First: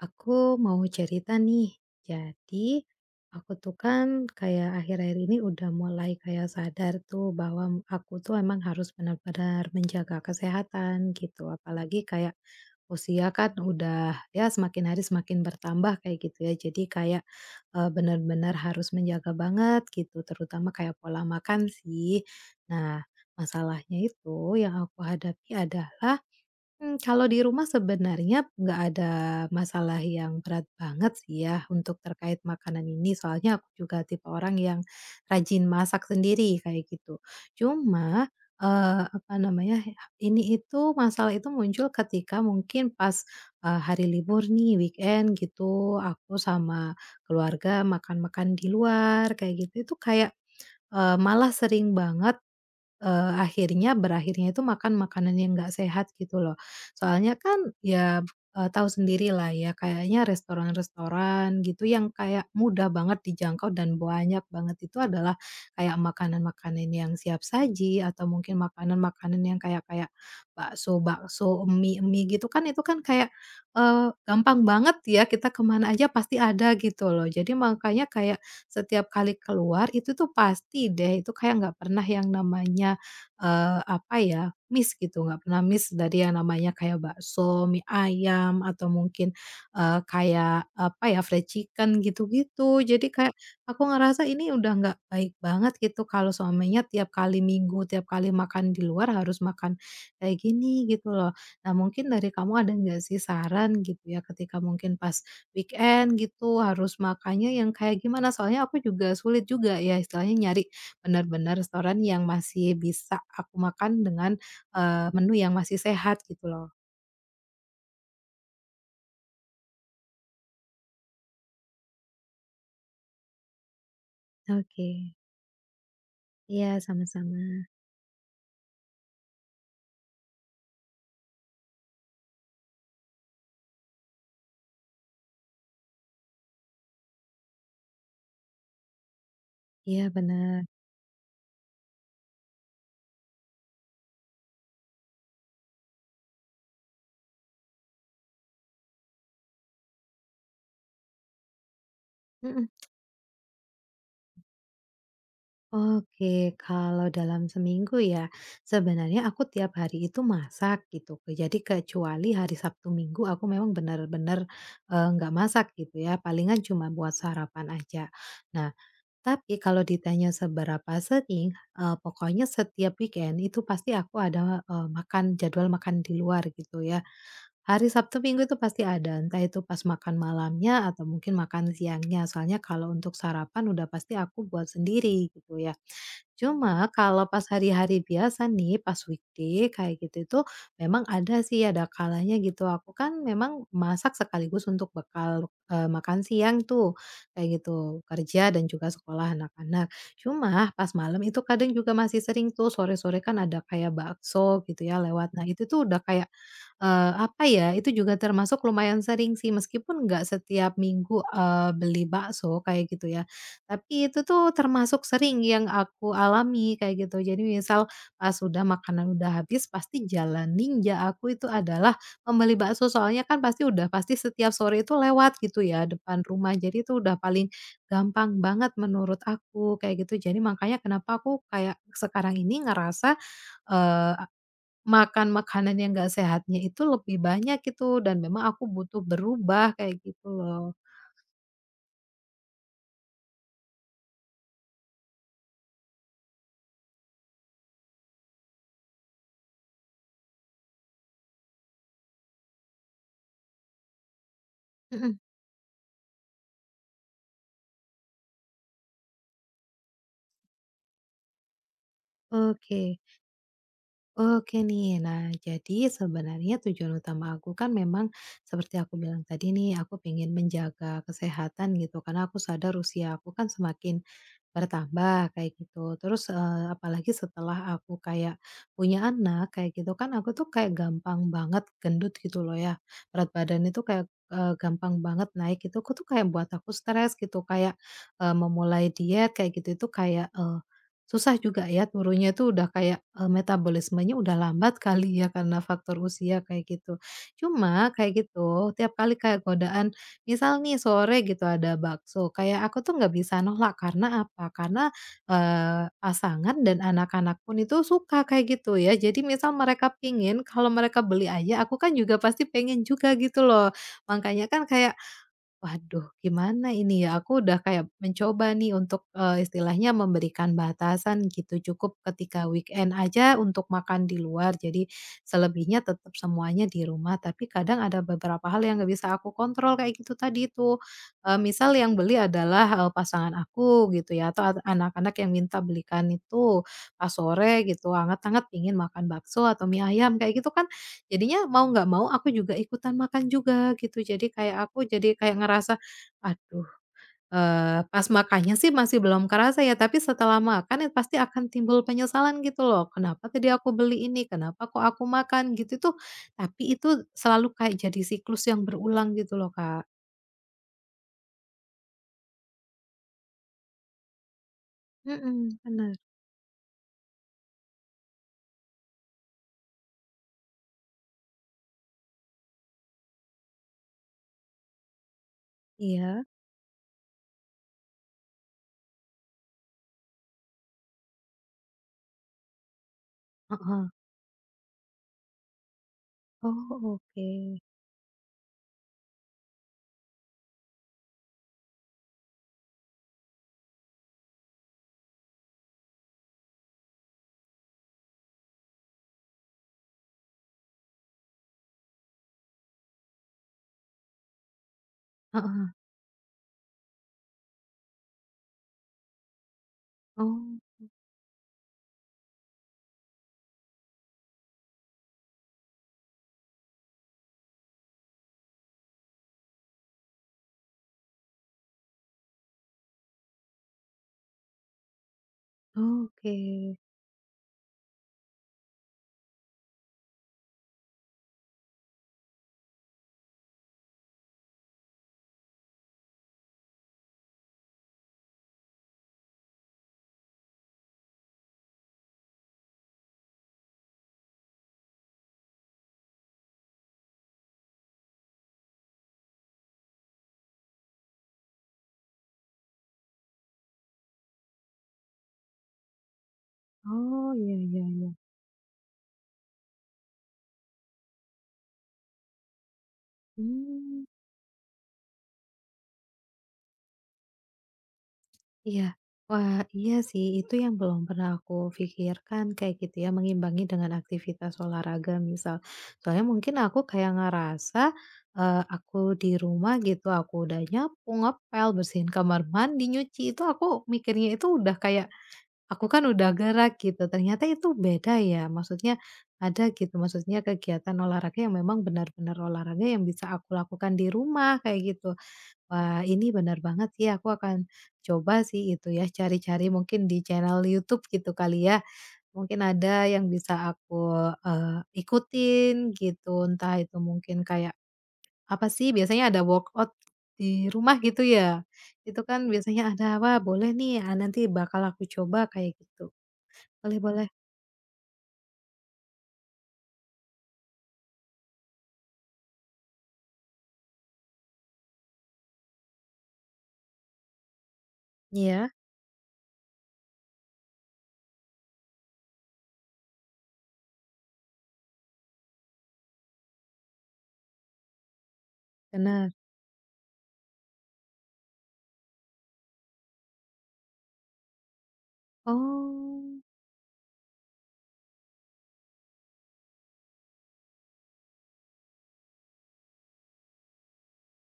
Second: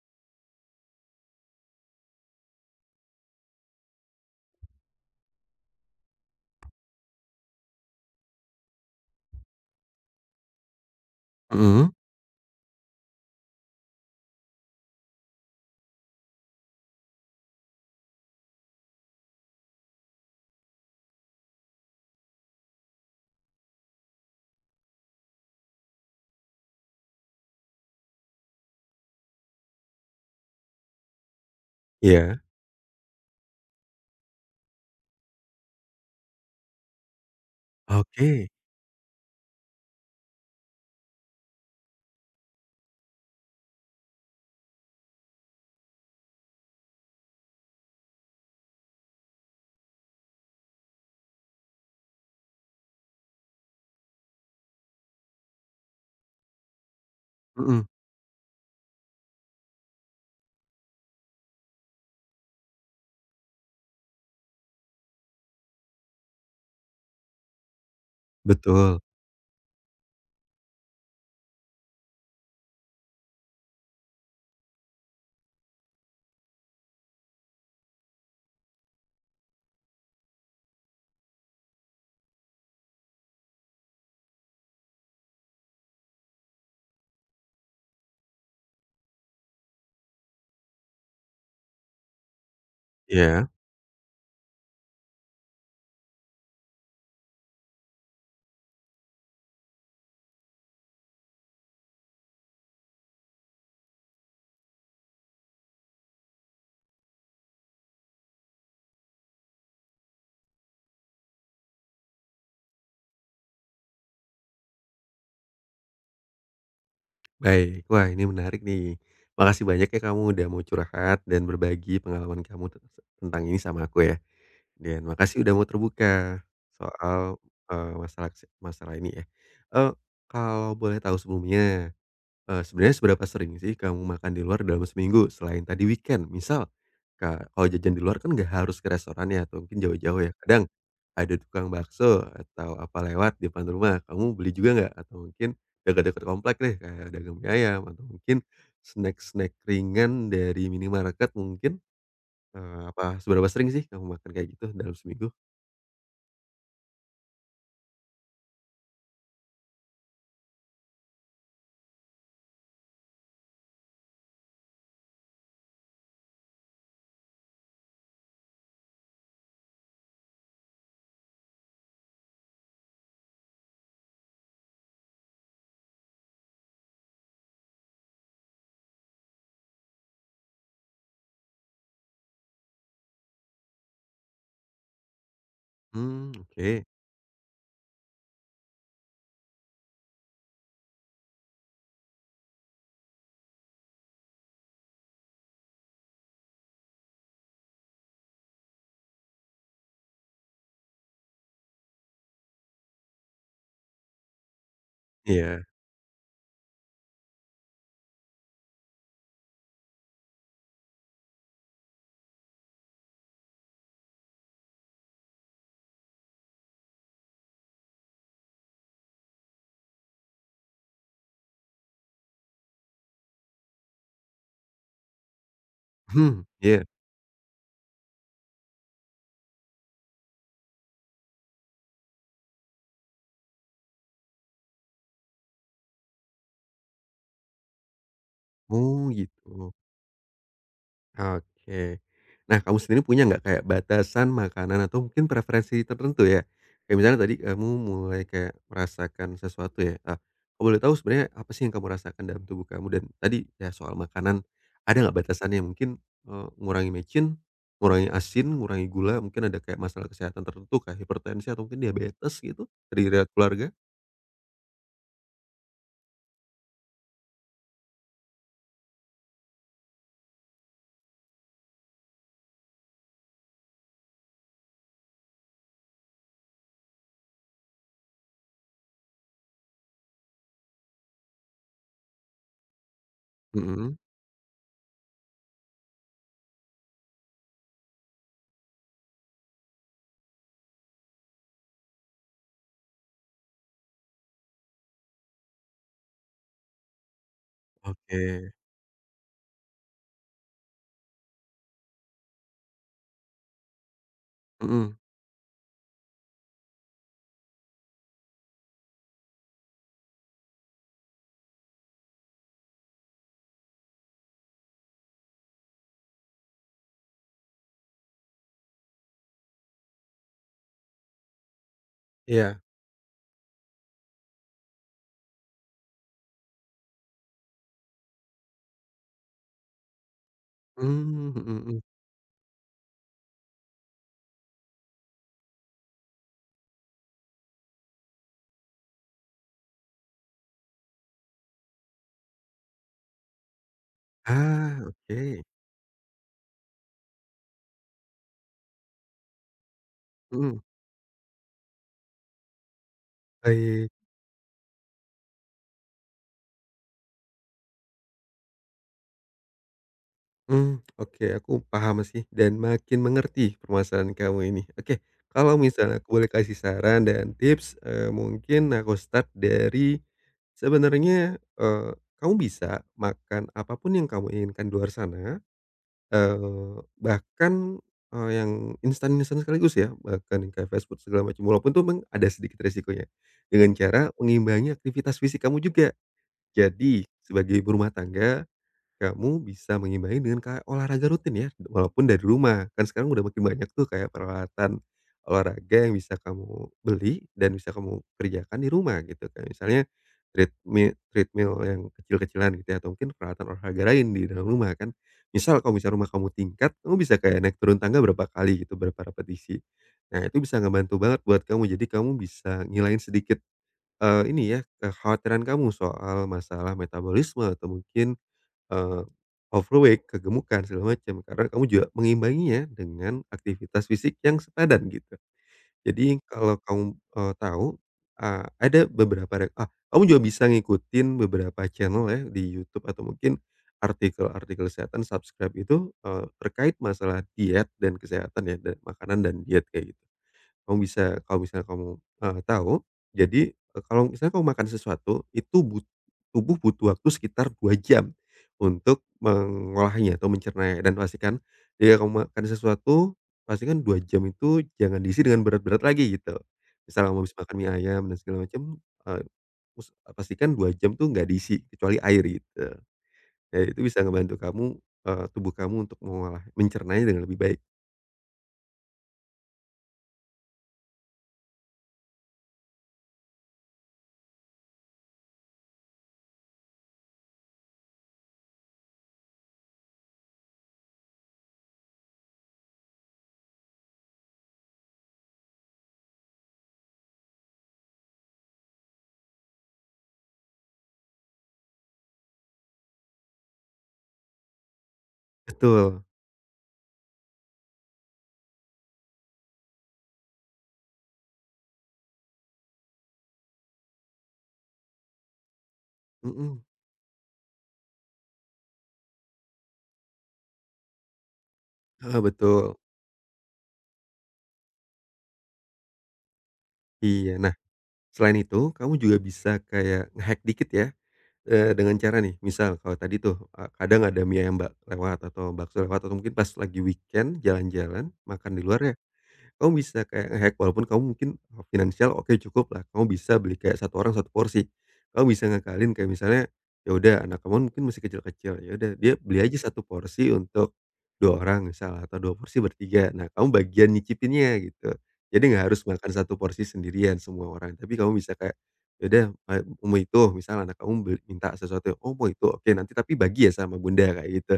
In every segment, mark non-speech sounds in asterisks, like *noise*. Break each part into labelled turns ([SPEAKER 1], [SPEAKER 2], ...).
[SPEAKER 1] Aku mau cerita nih. Jadi, aku tuh kan kayak akhir-akhir ini udah mulai kayak sadar tuh bahwa aku tuh emang harus benar-benar menjaga kesehatan gitu.
[SPEAKER 2] Mhm.
[SPEAKER 1] Apalagi kayak usia kan udah ya semakin hari semakin bertambah kayak gitu ya. Jadi kayak benar-benar harus menjaga banget gitu, terutama kayak pola makan sih. Nah, masalahnya itu yang aku hadapi adalah kalau di rumah sebenarnya nggak ada masalah yang berat banget sih ya untuk
[SPEAKER 2] Iya.
[SPEAKER 1] terkait makanan ini, soalnya aku juga tipe orang yang rajin masak sendiri kayak gitu. Cuma,
[SPEAKER 2] Oke.
[SPEAKER 1] apa namanya, ini itu masalah itu muncul ketika mungkin pas, hari libur nih, weekend gitu, aku sama keluarga makan-makan di luar kayak gitu, itu kayak, malah sering banget akhirnya berakhirnya itu makan makanan yang nggak sehat gitu loh. Soalnya kan
[SPEAKER 2] Mhm.
[SPEAKER 1] ya, tahu sendiri lah ya kayaknya restoran-restoran gitu yang kayak mudah banget dijangkau dan banyak banget itu adalah kayak makanan-makanan yang siap saji atau mungkin
[SPEAKER 2] Betul.
[SPEAKER 1] makanan-makanan yang kayak kayak bakso-bakso, mie-mie gitu kan itu kan kayak, gampang banget ya kita kemana aja pasti ada gitu loh. Jadi makanya kayak setiap kali keluar itu tuh pasti deh, itu kayak nggak pernah yang namanya, apa ya, miss gitu, nggak pernah miss dari yang namanya kayak bakso, mie ayam, atau mungkin, kayak apa ya, fried chicken gitu-gitu. Jadi kayak
[SPEAKER 2] Iya.
[SPEAKER 1] aku ngerasa ini udah nggak baik banget gitu kalau suaminya tiap kali minggu, tiap kali makan di luar harus makan kayak gini gitu loh. Nah mungkin dari kamu ada nggak sih saran gitu ya ketika mungkin pas weekend gitu, harus makannya yang kayak gimana, soalnya aku juga sulit juga ya istilahnya nyari benar-benar restoran yang masih bisa aku makan dengan, menu yang masih sehat gitu loh.
[SPEAKER 2] Baik, wah ini menarik nih. Makasih banyak ya kamu udah mau curhat dan berbagi pengalaman kamu tentang ini sama aku ya.
[SPEAKER 1] Oke.
[SPEAKER 2] Dan makasih udah mau terbuka
[SPEAKER 1] Iya, sama-sama.
[SPEAKER 2] soal, masalah ini ya. Eh, kalau boleh tahu sebelumnya, sebenarnya seberapa sering sih kamu makan di luar dalam seminggu selain tadi weekend? Misal, kalau jajan di luar kan nggak harus ke restoran ya atau mungkin
[SPEAKER 1] Iya
[SPEAKER 2] jauh-jauh ya, kadang
[SPEAKER 1] bener.
[SPEAKER 2] ada tukang bakso atau apa lewat di depan rumah, kamu beli juga nggak? Atau mungkin dekat-dekat komplek deh kayak dagang mie ayam atau mungkin snack-snack ringan dari minimarket mungkin,
[SPEAKER 1] Mhm.
[SPEAKER 2] apa seberapa sering sih kamu makan kayak gitu dalam seminggu?
[SPEAKER 1] Oke, kalau dalam seminggu ya, sebenarnya aku tiap hari itu masak gitu, jadi kecuali hari Sabtu Minggu aku memang benar-benar nggak masak gitu ya, palingan cuma buat sarapan aja. Nah, tapi kalau ditanya seberapa sering, pokoknya setiap weekend itu pasti aku ada, makan jadwal makan di luar gitu ya. Hari Sabtu Minggu itu pasti ada, entah itu pas makan malamnya atau mungkin makan siangnya. Soalnya kalau untuk sarapan udah pasti aku buat sendiri gitu ya.
[SPEAKER 2] Hmm, oke.
[SPEAKER 1] Cuma kalau pas hari-hari biasa nih, pas weekday kayak gitu itu memang ada sih, ada kalanya gitu aku kan memang masak sekaligus untuk bekal, makan siang tuh, kayak gitu, kerja dan juga sekolah anak-anak. Cuma pas malam itu kadang juga masih sering tuh sore-sore kan ada kayak bakso gitu ya lewat. Nah
[SPEAKER 2] Iya.
[SPEAKER 1] itu tuh udah kayak, apa ya, itu juga termasuk lumayan sering sih meskipun nggak setiap minggu, beli bakso kayak gitu ya. Tapi itu tuh termasuk sering yang aku alami kayak gitu. Jadi misal pas sudah makanan udah habis pasti jalan ninja aku itu adalah membeli bakso. Soalnya kan pasti udah pasti setiap sore itu lewat gitu ya depan
[SPEAKER 2] Hmm,
[SPEAKER 1] rumah. Jadi
[SPEAKER 2] iya.
[SPEAKER 1] itu udah paling gampang banget menurut aku kayak gitu. Jadi makanya kenapa aku kayak sekarang ini ngerasa, eee, makan makanan yang nggak sehatnya itu lebih banyak gitu dan memang aku butuh
[SPEAKER 2] Oh, gitu.
[SPEAKER 1] berubah kayak gitu loh.
[SPEAKER 2] Oke. Nah, kamu sendiri punya nggak kayak batasan makanan atau mungkin preferensi tertentu ya? Kayak misalnya tadi kamu mulai kayak merasakan sesuatu ya, kalau boleh tahu sebenarnya apa sih yang kamu rasakan dalam tubuh kamu? Dan tadi ya soal makanan, ada nggak
[SPEAKER 1] Mhm,
[SPEAKER 2] batasannya mungkin, ngurangi micin, ngurangi asin, ngurangi gula, mungkin ada kayak masalah kesehatan tertentu kayak hipertensi atau mungkin diabetes gitu
[SPEAKER 1] oke.
[SPEAKER 2] dari riwayat keluarga?
[SPEAKER 1] Oke nih. Nah, jadi sebenarnya tujuan utama aku kan memang seperti aku bilang tadi nih, aku pengen menjaga kesehatan gitu. Karena aku sadar usia aku kan semakin bertambah kayak gitu. Terus, apalagi setelah aku kayak punya anak kayak gitu kan aku tuh kayak gampang banget gendut gitu loh ya. Berat badan itu
[SPEAKER 2] Mhm.
[SPEAKER 1] kayak, gampang banget naik itu aku tuh kayak buat aku stres gitu kayak, memulai diet kayak gitu itu kayak, susah juga ya turunnya itu udah kayak, metabolismenya udah lambat kali ya karena faktor usia kayak gitu. Cuma kayak
[SPEAKER 2] Oke.
[SPEAKER 1] gitu tiap kali kayak godaan. Misal nih sore gitu ada bakso, kayak aku tuh nggak bisa nolak karena apa, karena,
[SPEAKER 2] Mhm.
[SPEAKER 1] pasangan dan anak-anak pun itu suka kayak gitu ya. Jadi misal mereka pingin, kalau mereka beli aja aku kan juga pasti pengen juga gitu loh. Makanya kan kayak waduh, gimana ini ya? Aku udah kayak mencoba nih untuk, istilahnya memberikan batasan gitu, cukup ketika
[SPEAKER 2] Iya.
[SPEAKER 1] weekend aja untuk makan di luar, jadi selebihnya tetap semuanya di rumah. Tapi kadang ada beberapa hal yang nggak bisa aku kontrol kayak gitu tadi itu,
[SPEAKER 2] Mmm. Mhm
[SPEAKER 1] misal
[SPEAKER 2] mhm.
[SPEAKER 1] yang beli adalah, pasangan aku gitu ya, atau anak-anak yang minta belikan itu pas sore gitu, anget-anget pingin makan bakso atau mie ayam kayak gitu kan. Jadinya mau nggak mau aku juga ikutan makan juga gitu. Jadi kayak
[SPEAKER 2] Ah,
[SPEAKER 1] aku jadi kayak
[SPEAKER 2] oke.
[SPEAKER 1] ngerasa, aduh, pas makannya sih masih belum kerasa ya, tapi setelah
[SPEAKER 2] Mhm.
[SPEAKER 1] makan ya pasti akan timbul penyesalan gitu loh, "Kenapa tadi aku
[SPEAKER 2] Baik.
[SPEAKER 1] beli ini? Kenapa kok aku makan?" Gitu tuh. Tapi itu selalu kayak jadi siklus yang berulang gitu loh, Kak.
[SPEAKER 2] Mmm, oke, aku paham sih dan makin mengerti permasalahan kamu ini. Oke,
[SPEAKER 1] Mhm,
[SPEAKER 2] kalau
[SPEAKER 1] benar.
[SPEAKER 2] misalnya aku boleh kasih saran dan tips, mungkin aku start dari sebenarnya, kamu bisa makan apa pun yang kamu inginkan di luar sana,
[SPEAKER 1] Iya,
[SPEAKER 2] eee, bahkan, yang instan-instan sekaligus ya, bahkan yang kayak fast food segala macam, walaupun itu memang ada sedikit resikonya, dengan
[SPEAKER 1] heeh.
[SPEAKER 2] cara mengimbangi aktivitas fisik kamu juga.
[SPEAKER 1] Oh,
[SPEAKER 2] Jadi
[SPEAKER 1] oke.
[SPEAKER 2] sebagai ibu rumah tangga kamu bisa mengimbangi dengan kayak olahraga rutin ya, walaupun dari rumah. Kan sekarang udah makin banyak tuh kayak peralatan olahraga yang bisa kamu beli dan bisa kamu kerjakan di rumah gitu. Kayak misalnya treadmill treadmill yang kecil-kecilan gitu ya, atau mungkin peralatan olahraga lain di dalam rumah kan. Misal kalau
[SPEAKER 1] Heeh.
[SPEAKER 2] misalnya rumah kamu tingkat, kamu bisa kayak naik turun tangga berapa kali gitu, berapa repetisi. Nah, itu bisa
[SPEAKER 1] Oh,
[SPEAKER 2] ngebantu banget buat kamu. Jadi kamu bisa ngilain sedikit, ini ya, kekhawatiran kamu soal masalah metabolisme atau mungkin Eee, overweight, kegemukan, segala macam, karena kamu juga mengimbanginya dengan aktivitas fisik yang sepadan gitu. Jadi
[SPEAKER 1] oke.
[SPEAKER 2] kalau kamu, tahu, ada beberapa kamu juga bisa ngikutin beberapa channel ya di YouTube atau mungkin artikel-artikel kesehatan, subscribe itu, terkait masalah diet dan kesehatan ya, dan makanan dan diet kayak gitu. Kamu bisa kalau misalnya kamu, tahu, jadi, kalau misalnya kamu makan sesuatu, itu tubuh butuh waktu sekitar 2 jam untuk mengolahnya atau mencernanya dan pastikan jika kamu makan sesuatu, pastikan 2 jam itu jangan diisi dengan berat-berat lagi gitu. Misal kamu
[SPEAKER 1] Oh,
[SPEAKER 2] habis makan
[SPEAKER 1] iya
[SPEAKER 2] mie
[SPEAKER 1] iya
[SPEAKER 2] ayam
[SPEAKER 1] iya.
[SPEAKER 2] dan segala macam, eee, us pastikan 2 jam tuh nggak diisi kecuali air gitu. Ya itu bisa
[SPEAKER 1] Hmm.
[SPEAKER 2] ngebantu kamu, tubuh kamu untuk mengolah mencernanya dengan lebih baik.
[SPEAKER 1] Iya. Wah, iya sih, itu yang belum pernah aku pikirkan kayak gitu ya, mengimbangi dengan aktivitas olahraga misal. Soalnya mungkin aku kayak ngerasa, aku di rumah gitu, aku udah nyapu, ngepel, bersihin kamar mandi, nyuci, itu aku mikirnya itu udah kayak, aku kan udah gerak gitu, ternyata itu beda ya, maksudnya ada gitu, maksudnya kegiatan olahraga yang memang benar-benar olahraga yang bisa aku lakukan di rumah, kayak gitu.
[SPEAKER 2] Betul.
[SPEAKER 1] Wah, ini benar banget sih, aku akan coba sih itu ya, cari-cari mungkin di channel YouTube gitu kali ya. Mungkin ada yang bisa aku, ikutin gitu,
[SPEAKER 2] Mhm.
[SPEAKER 1] entah itu mungkin kayak apa sih, biasanya ada workout di rumah gitu ya.
[SPEAKER 2] Heeh.
[SPEAKER 1] Itu kan
[SPEAKER 2] Betul.
[SPEAKER 1] biasanya ada, wah boleh nih, ah, nanti bakal aku coba kayak gitu. Boleh boleh.
[SPEAKER 2] Iya, nah, selain itu, kamu juga bisa kayak nge-hack dikit ya, dengan cara nih, misal kalau tadi tuh, kadang ada mie ayam lewat atau bakso lewat atau mungkin pas lagi weekend jalan-jalan, makan di
[SPEAKER 1] Iya,
[SPEAKER 2] luar ya, kamu bisa kayak nge-hack walaupun kamu mungkin oh, finansial oke cukup lah. Kamu bisa beli kayak satu orang satu porsi. Kamu bisa ngakalin kayak misalnya, ya udah anak kamu mungkin masih kecil-kecil, ya udah dia
[SPEAKER 1] benar.
[SPEAKER 2] beli aja satu porsi untuk 2 orang misal atau 2 porsi bertiga. Nah, kamu bagian nyicipinnya gitu. Jadi nggak harus makan satu
[SPEAKER 1] Oh,
[SPEAKER 2] porsi sendirian semua orang, tapi kamu bisa kayak, ya udah, eee, mau itu misal anak kamu beli minta sesuatu, "Oh mau itu? Oke nanti tapi bagi ya sama bunda," kayak gitu.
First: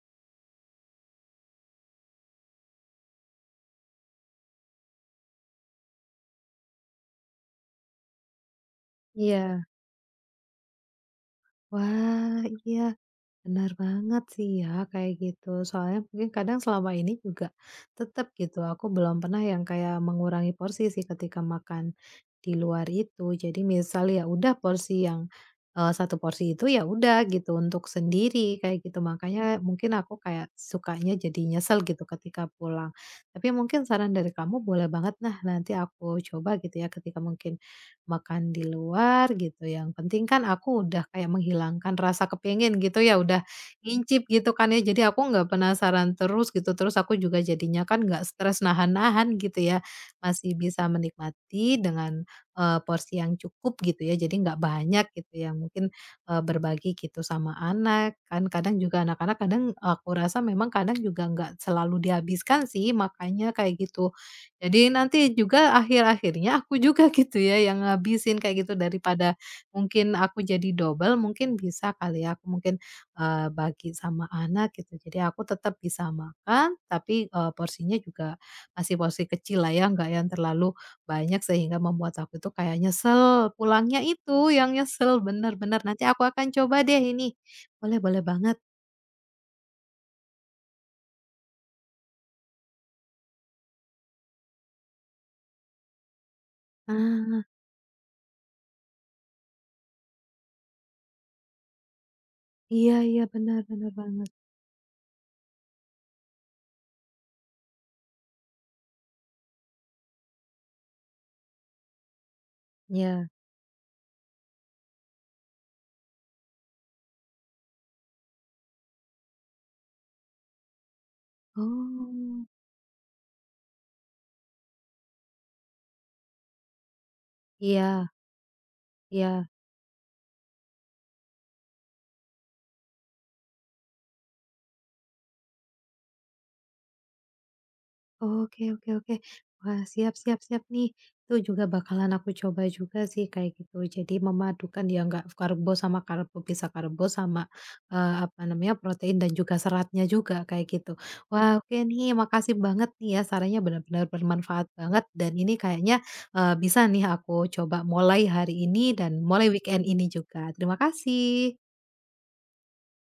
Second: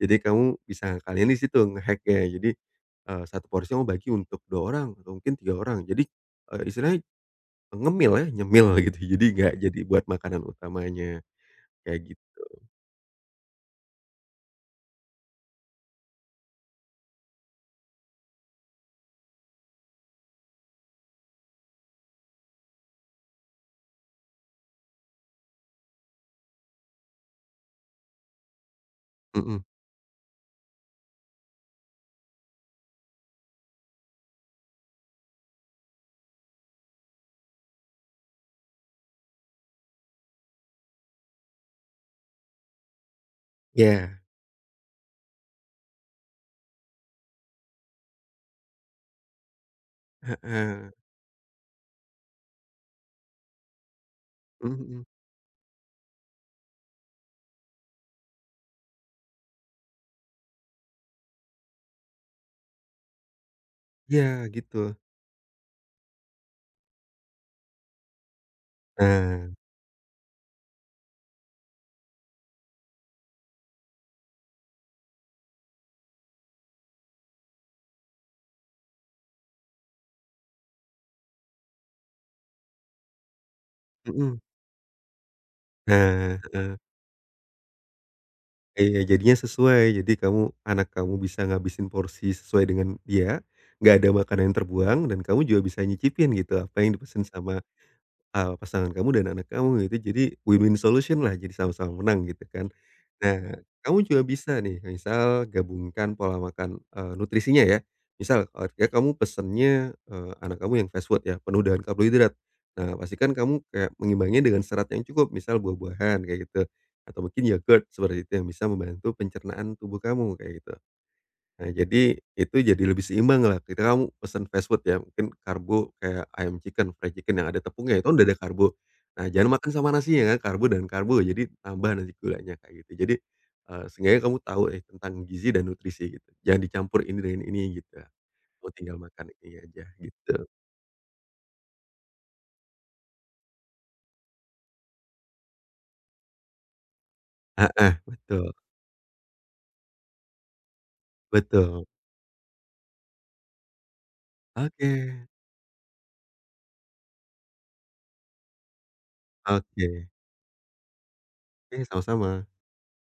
[SPEAKER 2] Jadi kamu bisa ngakalinnya di situ nge hack. Jadi, satu porsinya mau bagi untuk 2 orang atau mungkin 3 orang. Jadi, istilahnya ngemil ya, nyemil *laughs* gitu. Jadi nggak
[SPEAKER 1] iya.
[SPEAKER 2] jadi buat makanan utamanya, kayak
[SPEAKER 1] Wah,
[SPEAKER 2] gitu.
[SPEAKER 1] iya. Benar banget sih ya kayak gitu. Soalnya mungkin kadang selama ini juga tetap gitu aku belum pernah yang kayak mengurangi porsi sih ketika makan di luar itu. Jadi misal ya udah porsi yang satu porsi itu ya udah gitu untuk sendiri kayak gitu. Makanya
[SPEAKER 2] Mhm.
[SPEAKER 1] mungkin aku kayak sukanya jadi nyesel gitu ketika pulang. Tapi mungkin saran dari kamu boleh banget nah nanti aku coba gitu ya ketika mungkin makan di luar gitu, yang penting kan aku udah kayak menghilangkan rasa kepengen gitu ya, udah
[SPEAKER 2] Ya.
[SPEAKER 1] ngincip gitu kan ya, jadi aku nggak penasaran terus gitu, terus aku juga jadinya kan nggak stres nahan-nahan gitu ya, masih bisa
[SPEAKER 2] Heeh.
[SPEAKER 1] menikmati dengan, porsi yang cukup gitu ya, jadi nggak
[SPEAKER 2] Mhm mhm.
[SPEAKER 1] banyak gitu ya, mungkin, berbagi gitu sama anak, kan kadang juga anak-anak kadang aku rasa memang kadang juga nggak selalu dihabiskan sih, makanya kayak gitu.
[SPEAKER 2] Iya,
[SPEAKER 1] Jadi
[SPEAKER 2] gitu.
[SPEAKER 1] nanti juga akhir-akhirnya aku juga *laughs* gitu ya yang ngabisin kayak gitu daripada
[SPEAKER 2] Nah,
[SPEAKER 1] mungkin aku jadi double mungkin bisa kali ya aku mungkin, bagi sama anak gitu jadi aku tetap bisa makan tapi, porsinya juga masih porsi kecil lah ya nggak yang terlalu banyak sehingga membuat aku tuh kayak nyesel pulangnya
[SPEAKER 2] mhm.
[SPEAKER 1] itu yang nyesel bener bener nanti aku
[SPEAKER 2] Nah,
[SPEAKER 1] akan
[SPEAKER 2] heeh.
[SPEAKER 1] coba deh ini, boleh boleh banget,
[SPEAKER 2] Iya, jadinya sesuai. Jadi anak kamu bisa ngabisin porsi sesuai dengan dia, nggak ada makanan yang terbuang dan kamu juga bisa nyicipin gitu apa yang dipesan
[SPEAKER 1] ah,
[SPEAKER 2] sama pasangan kamu dan anak kamu gitu. Jadi win-win solution lah, jadi sama-sama menang gitu kan.
[SPEAKER 1] iya iya
[SPEAKER 2] Nah,
[SPEAKER 1] benar-benar
[SPEAKER 2] kamu juga
[SPEAKER 1] banget,
[SPEAKER 2] bisa nih misal gabungkan pola makan, nutrisinya ya. Misal ketika kamu pesennya, anak kamu yang fast food ya, penuh dengan karbohidrat. Nah,
[SPEAKER 1] ya
[SPEAKER 2] pastikan kamu kayak mengimbanginya dengan serat yang cukup, misal buah-buahan kayak gitu, atau mungkin yogurt seperti itu yang bisa membantu pencernaan tubuh kamu kayak gitu. Nah, jadi
[SPEAKER 1] oh,
[SPEAKER 2] itu jadi lebih seimbang lah, ketika kamu pesan fast food ya, mungkin karbo kayak ayam chicken, fried chicken yang ada tepungnya itu
[SPEAKER 1] iya
[SPEAKER 2] kan udah ada karbo. Nah,
[SPEAKER 1] iya.
[SPEAKER 2] jangan makan sama nasi ya, kan, karbo dan karbo, jadi tambah nanti gulanya kayak gitu. Jadi, seenggaknya kamu tahu tentang gizi dan nutrisi gitu, jangan dicampur ini dengan ini gitu. Kamu
[SPEAKER 1] Oke oke
[SPEAKER 2] tinggal
[SPEAKER 1] oke.
[SPEAKER 2] makan ini
[SPEAKER 1] Wah,
[SPEAKER 2] aja
[SPEAKER 1] siap siap
[SPEAKER 2] gitu.
[SPEAKER 1] siap nih. Itu juga bakalan aku coba juga sih kayak gitu. Jadi memadukan ya nggak karbo sama karbo, bisa karbo sama,
[SPEAKER 2] Ah, ah,
[SPEAKER 1] apa
[SPEAKER 2] betul,
[SPEAKER 1] namanya, protein dan juga seratnya juga kayak gitu. Wah, oke
[SPEAKER 2] betul.
[SPEAKER 1] nih, makasih banget nih ya sarannya benar-benar bermanfaat
[SPEAKER 2] Oke,
[SPEAKER 1] banget dan ini kayaknya, bisa nih aku coba mulai hari ini dan mulai
[SPEAKER 2] oke.
[SPEAKER 1] weekend ini juga. Terima kasih.
[SPEAKER 2] Oke, sama-sama.